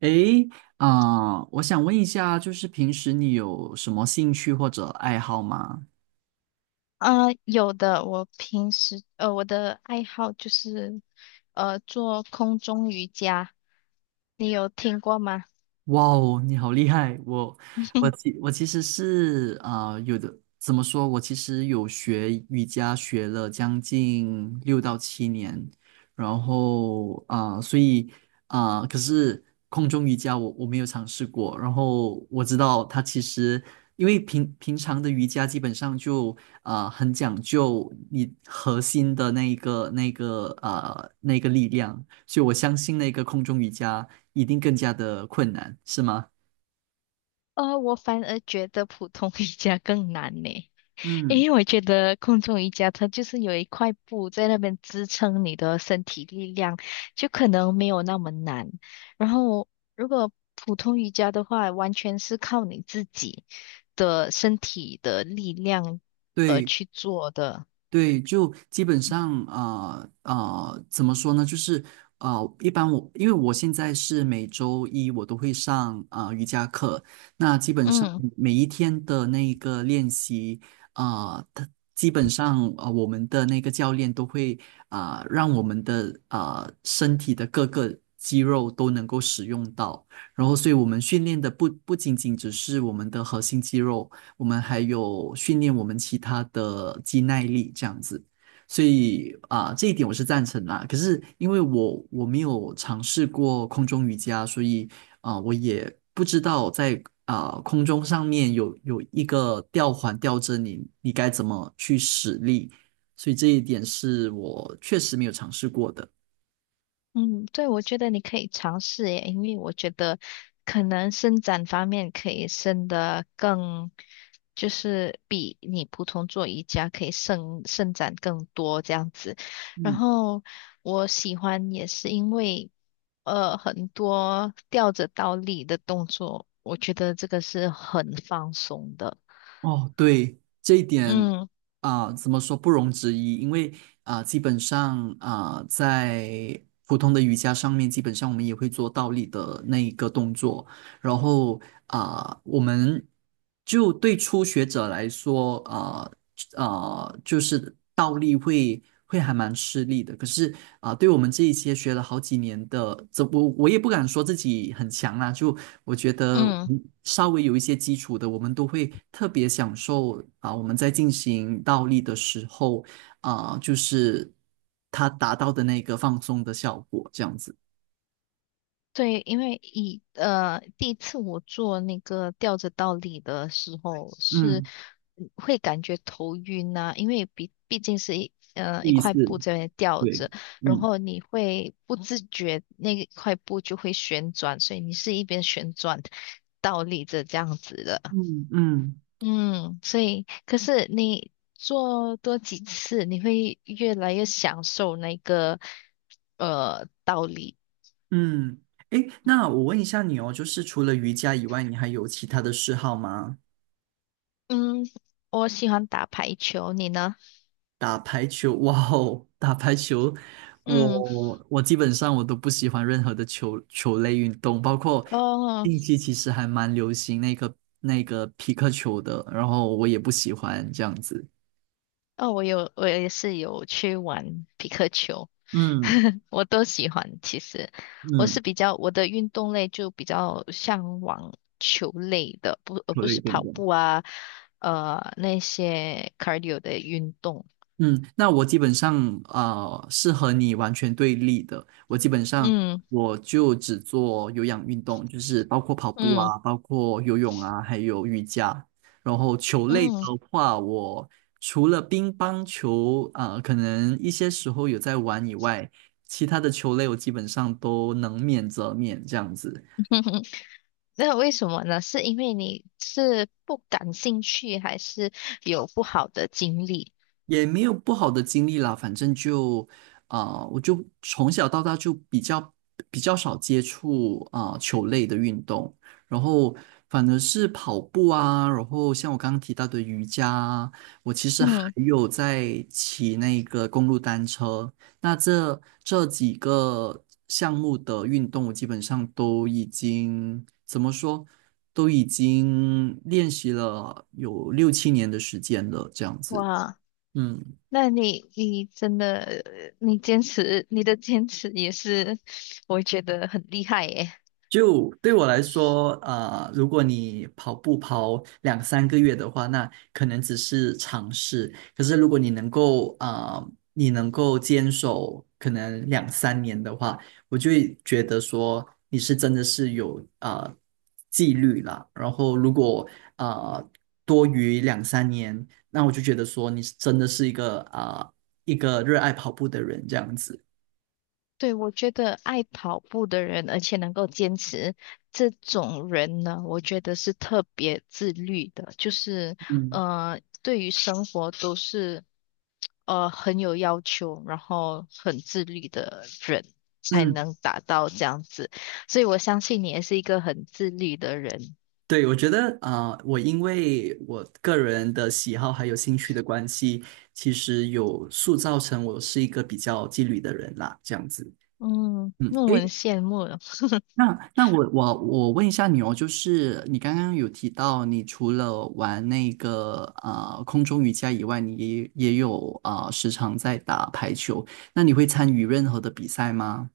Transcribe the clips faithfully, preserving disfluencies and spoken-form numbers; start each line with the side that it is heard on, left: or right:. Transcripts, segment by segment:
right: 诶，啊、我想问一下，就是平时你有什么兴趣或者爱好吗？
left: 啊、有的，我平时呃，我的爱好就是呃做空中瑜伽，你有听过吗？
right: 哇哦，你好厉害！我我 其我其实是啊、呃有的，怎么说？我其实有学瑜伽，学了将近六到七年，然后啊、呃所以啊、呃可是空中瑜伽我我没有尝试过。然后我知道它其实因为平平常的瑜伽基本上就啊、呃很讲究你核心的那一个那个啊那个力量。所以我相信那个空中瑜伽一定更加的困难，是吗？
left: 呃，我反而觉得普通瑜伽更难呢，
right: 嗯，
left: 因为我觉得空中瑜伽它就是有一块布在那边支撑你的身体力量，就可能没有那么难。然后如果普通瑜伽的话，完全是靠你自己的身体的力量呃
right: 对，
left: 去做的，
right: 对，就基本上呃呃，怎么说呢？就是呃，一般我因为我现在是每周一我都会上呃瑜伽课，那基本上
left: 嗯。
right: 每一天的那一个练习，呃，它基本上呃我们的那个教练都会啊、呃让我们的啊身体的各个肌肉都能够使用到，然后所以我们训练的不不仅仅只是我们的核心肌肉。我们还有训练我们其他的肌耐力这样子。所以啊、这一点我是赞成啦。可是因为我我没有尝试过空中瑜伽，所以啊、我也不知道在啊、空中上面有有一个吊环吊着你，你该怎么去使力。所以这一点是我确实没有尝试过的。
left: 嗯，对，我觉得你可以尝试耶，因为我觉得可能伸展方面可以伸得更，就是比你普通做瑜伽可以伸伸展更多这样子。然
right: 嗯。
left: 后我喜欢也是因为，呃，很多吊着倒立的动作，我觉得这个是很放松的。
right: 哦，对，这一点
left: 嗯
right: 啊，怎么说不容置疑？因为啊，基本上啊，在普通的瑜伽上面，基本上我们也会做倒立的那一个动作。然后啊，我们就对初学者来说，啊，呃，就是倒立会会还蛮吃力的。可是啊、对我们这一些学了好几年的，这我我也不敢说自己很强啊，就我觉得
left: 嗯。
right: 嗯稍微有一些基础的，我们都会特别享受啊、我们在进行倒立的时候啊、就是它达到的那个放松的效果，这样子。
left: 对，因为以呃第一次我做那个吊着倒立的时候是
right: 嗯，
left: 嗯会感觉头晕呐、因为毕毕竟是一呃一
right: 意
left: 块
right: 思，
left: 布在那吊
right: 对，
left: 着，然
right: 嗯
left: 后你会不自觉那一块布就会旋转，所以你是一边旋转倒立着这样子的。
right: 嗯嗯。
left: 嗯，所以可是你做多几次，你会越来越享受那个呃倒立。
right: 嗯，诶，那我问一下你哦，就是除了瑜伽以外，你还有其他的嗜好吗？
left: 嗯，我喜欢打排球，你呢？
right: 打排球，哇哦，打排球，
left: 嗯，
right: 我我基本上我都不喜欢任何的球球类运动，包括
left: 哦
right: 近期其实还蛮流行那个那个皮克球的，然后我也不喜欢这样子。
left: 哦，我有，我也是有去玩匹克球，
right: 嗯
left: 我都喜欢。其实我
right: 嗯，
left: 是比较我的运动类就比较向往球类的，不而
right: 球
left: 不
right: 类
left: 是
right: 运
left: 跑
right: 动。
left: 步啊，呃那些 cardio 的运动。
right: 嗯，那我基本上呃是和你完全对立的。我基本上
left: 嗯
right: 我就只做有氧运动，就是包括跑步
left: 嗯
right: 啊，包括游泳啊，还有瑜伽。然后球类的
left: 嗯，
right: 话，我除了乒乓球，呃，可能一些时候有在玩以外，其他的球类我基本上都能免则免这样子。
left: 那为什么呢？是因为你是不感兴趣，还是有不好的经历？
right: 也没有不好的经历啦，反正就啊、呃我就从小到大就比较比较少接触啊、呃球类的运动，然后反而是跑步啊，然后像我刚刚提到的瑜伽啊，我其实还
left: 嗯，
right: 有在骑那个公路单车，那这这几个项目的运动，我基本上都已经怎么说？都已经练习了有六七年的时间了，这样子。
left: 哇。
right: 嗯，
left: 那你你真的，你坚持，你的坚持也是，我觉得很厉害耶。
right: 就对我来说，啊、如果你跑步跑两三个月的话，那可能只是尝试。可是如果你能够啊、你能够坚守可能两三年的话，我就会觉得说你是真的是有啊、纪律啦。然后如果啊、多于两三年，那我就觉得说你是真的是一个啊、一个热爱跑步的人这样子。
left: 对，我觉得爱跑步的人，而且能够坚持这种人呢，我觉得是特别自律的，就是
right: 嗯
left: 呃，对于生活都是呃很有要求，然后很自律的人才
right: 嗯。
left: 能达到这样子。所以我相信你也是一个很自律的人。
right: 对，我觉得啊、呃我因为我个人的喜好还有兴趣的关系，其实有塑造成我是一个比较纪律的人啦，这样子。
left: 嗯，
right: 嗯，
left: 那我很
right: 诶，
left: 羡慕。
right: 那那我我我问一下你哦，就是你刚刚有提到，你除了玩那个啊空中瑜伽以外，你也也有啊、呃时常在打排球，那你会参与任何的比赛吗？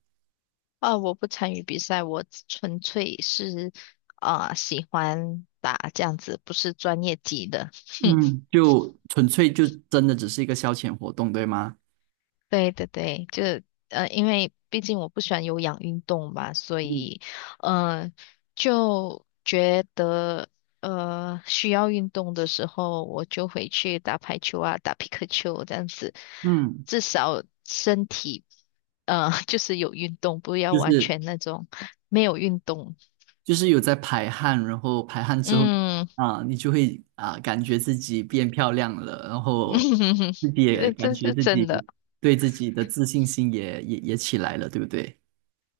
left: 啊，我不参与比赛，我只纯粹是啊、喜欢打这样子，不是专业级的。
right: 嗯，就纯粹就真的只是一个消遣活动，对吗？
left: 对对对，就呃，因为毕竟我不喜欢有氧运动嘛，所
right: 嗯
left: 以嗯，就觉得呃需要运动的时候，我就回去打排球啊，打皮克球这样子，
right: 嗯。
left: 至少身体呃 就是有运动，不要
right: 就
left: 完
right: 是
left: 全那种没有运动。
right: 就是有在排汗，然后排汗之后
left: 嗯。
right: 啊，你就会啊感觉自己变漂亮了，然
left: 嗯
right: 后
left: 哼哼，
right: 自己也
left: 这
right: 感
left: 这
right: 觉
left: 是
right: 自
left: 真
right: 己
left: 的，
right: 对自己的自信心也也也起来了，对不对？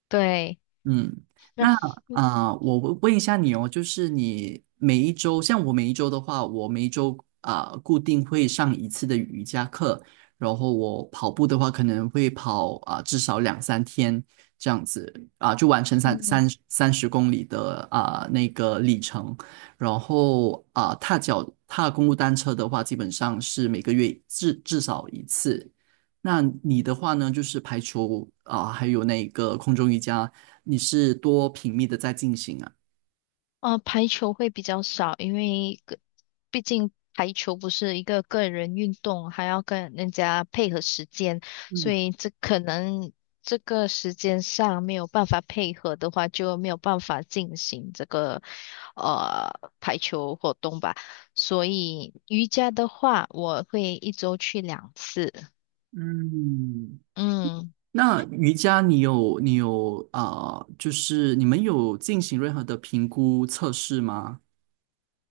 left: 对。
right: 嗯，
left: 那
right: 那啊、呃我问问一下你哦，就是你每一周，像我每一周的话，我每一周啊、呃固定会上一次的瑜伽课，然后我跑步的话，可能会跑啊、至少两三天这样子啊、就完成三
left: 嗯，
right: 三三十公里的啊、那个里程，然后啊、踏脚踏公路单车的话，基本上是每个月至至少一次。那你的话呢，就是排除啊、还有那个空中瑜伽。你是多频密的在进行啊？
left: 哦，排球会比较少，因为个毕竟排球不是一个个人运动，还要跟人家配合时间，所
right: 嗯
left: 以这可能这个时间上没有办法配合的话，就没有办法进行这个呃排球活动吧。所以瑜伽的话，我会一周去两次。
right: 嗯，
left: 嗯。
right: 那瑜伽你有你有啊、呃就是你们有进行任何的评估测试吗？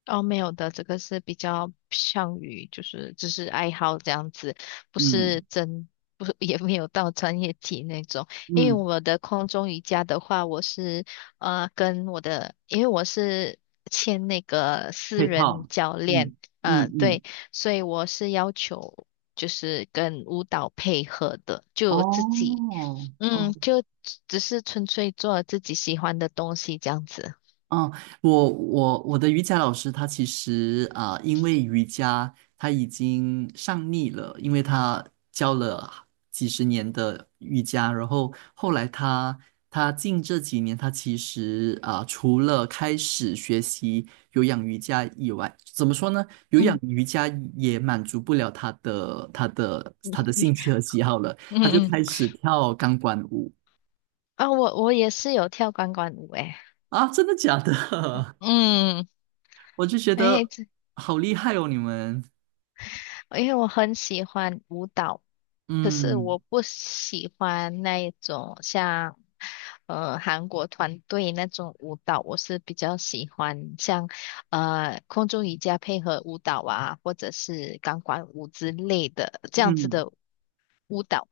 left: 哦，没有的，这个是比较像于就是只是爱好这样子，不是
right: 嗯
left: 真不是 也没有到专业级那种。因为
right: 嗯，
left: 我的空中瑜伽的话，我是呃跟我的，因为我是签那个私
right: 配
left: 人
right: 套，
left: 教练，
right: 嗯嗯
left: 呃
right: 嗯，
left: 对，所以我是要求就是跟舞蹈配合的，就自己
right: 哦哦
left: 嗯就只只是纯粹做自己喜欢的东西这样子。
right: 嗯，我我我的瑜伽老师他其实啊、呃因为瑜伽他已经上腻了，因为他教了几十年的瑜伽，然后后来他他近这几年他其实啊、呃除了开始学习有氧瑜伽以外，怎么说呢？有氧
left: 嗯
right: 瑜伽也满足不了他的他的他的兴趣和喜好了，
left: 嗯
right: 他就
left: 嗯。
right: 开始跳钢管舞。
left: 啊，我我也是有跳钢管舞诶，
right: 啊，真的假的？
left: 嗯，
right: 我就觉
left: 诶，
right: 得
left: 这
right: 好厉害哦，你们，
left: 因为我很喜欢舞蹈，可是
right: 嗯
left: 我不喜欢那一种像呃韩国团队那种舞蹈，我是比较喜欢像呃空中瑜伽配合舞蹈啊，或者是钢管舞之类的这样子
right: 嗯
left: 的舞蹈。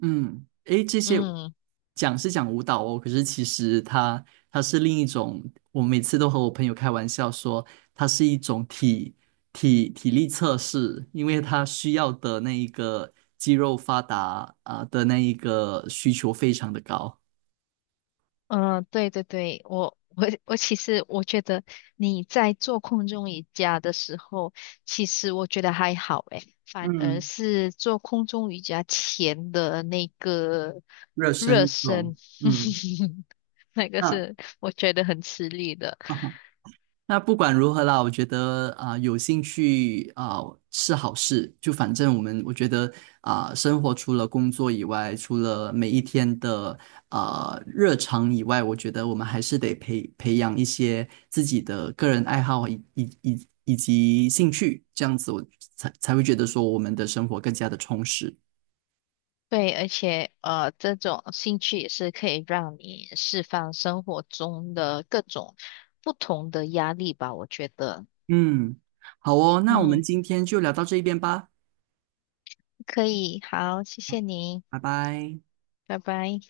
right: 嗯，诶，这些
left: 嗯。
right: 讲是讲舞蹈哦，可是其实它它是另一种，我每次都和我朋友开玩笑说，它是一种体体体力测试，因为它需要的那一个肌肉发达啊、的那一个需求非常的高，
left: 嗯，对对对，我我我其实我觉得你在做空中瑜伽的时候，其实我觉得还好诶，反而
right: 嗯，
left: 是做空中瑜伽前的那个
right: 热身
left: 热
right: 运动，
left: 身，
right: 嗯，
left: 那个
right: 哈。
left: 是我觉得很吃力的。
right: 啊那不管如何啦，我觉得啊、有兴趣啊、是好事。就反正我们，我觉得啊、生活除了工作以外，除了每一天的啊、日常以外，我觉得我们还是得培培养一些自己的个人爱好以以以以及兴趣，这样子我才才会觉得说我们的生活更加的充实。
left: 对，而且呃，这种兴趣也是可以让你释放生活中的各种不同的压力吧，我觉得。
right: 嗯，好哦，那我们
left: 嗯，
right: 今天就聊到这一边吧，
left: 可以，好，谢谢您。
right: 拜拜。
left: 拜拜。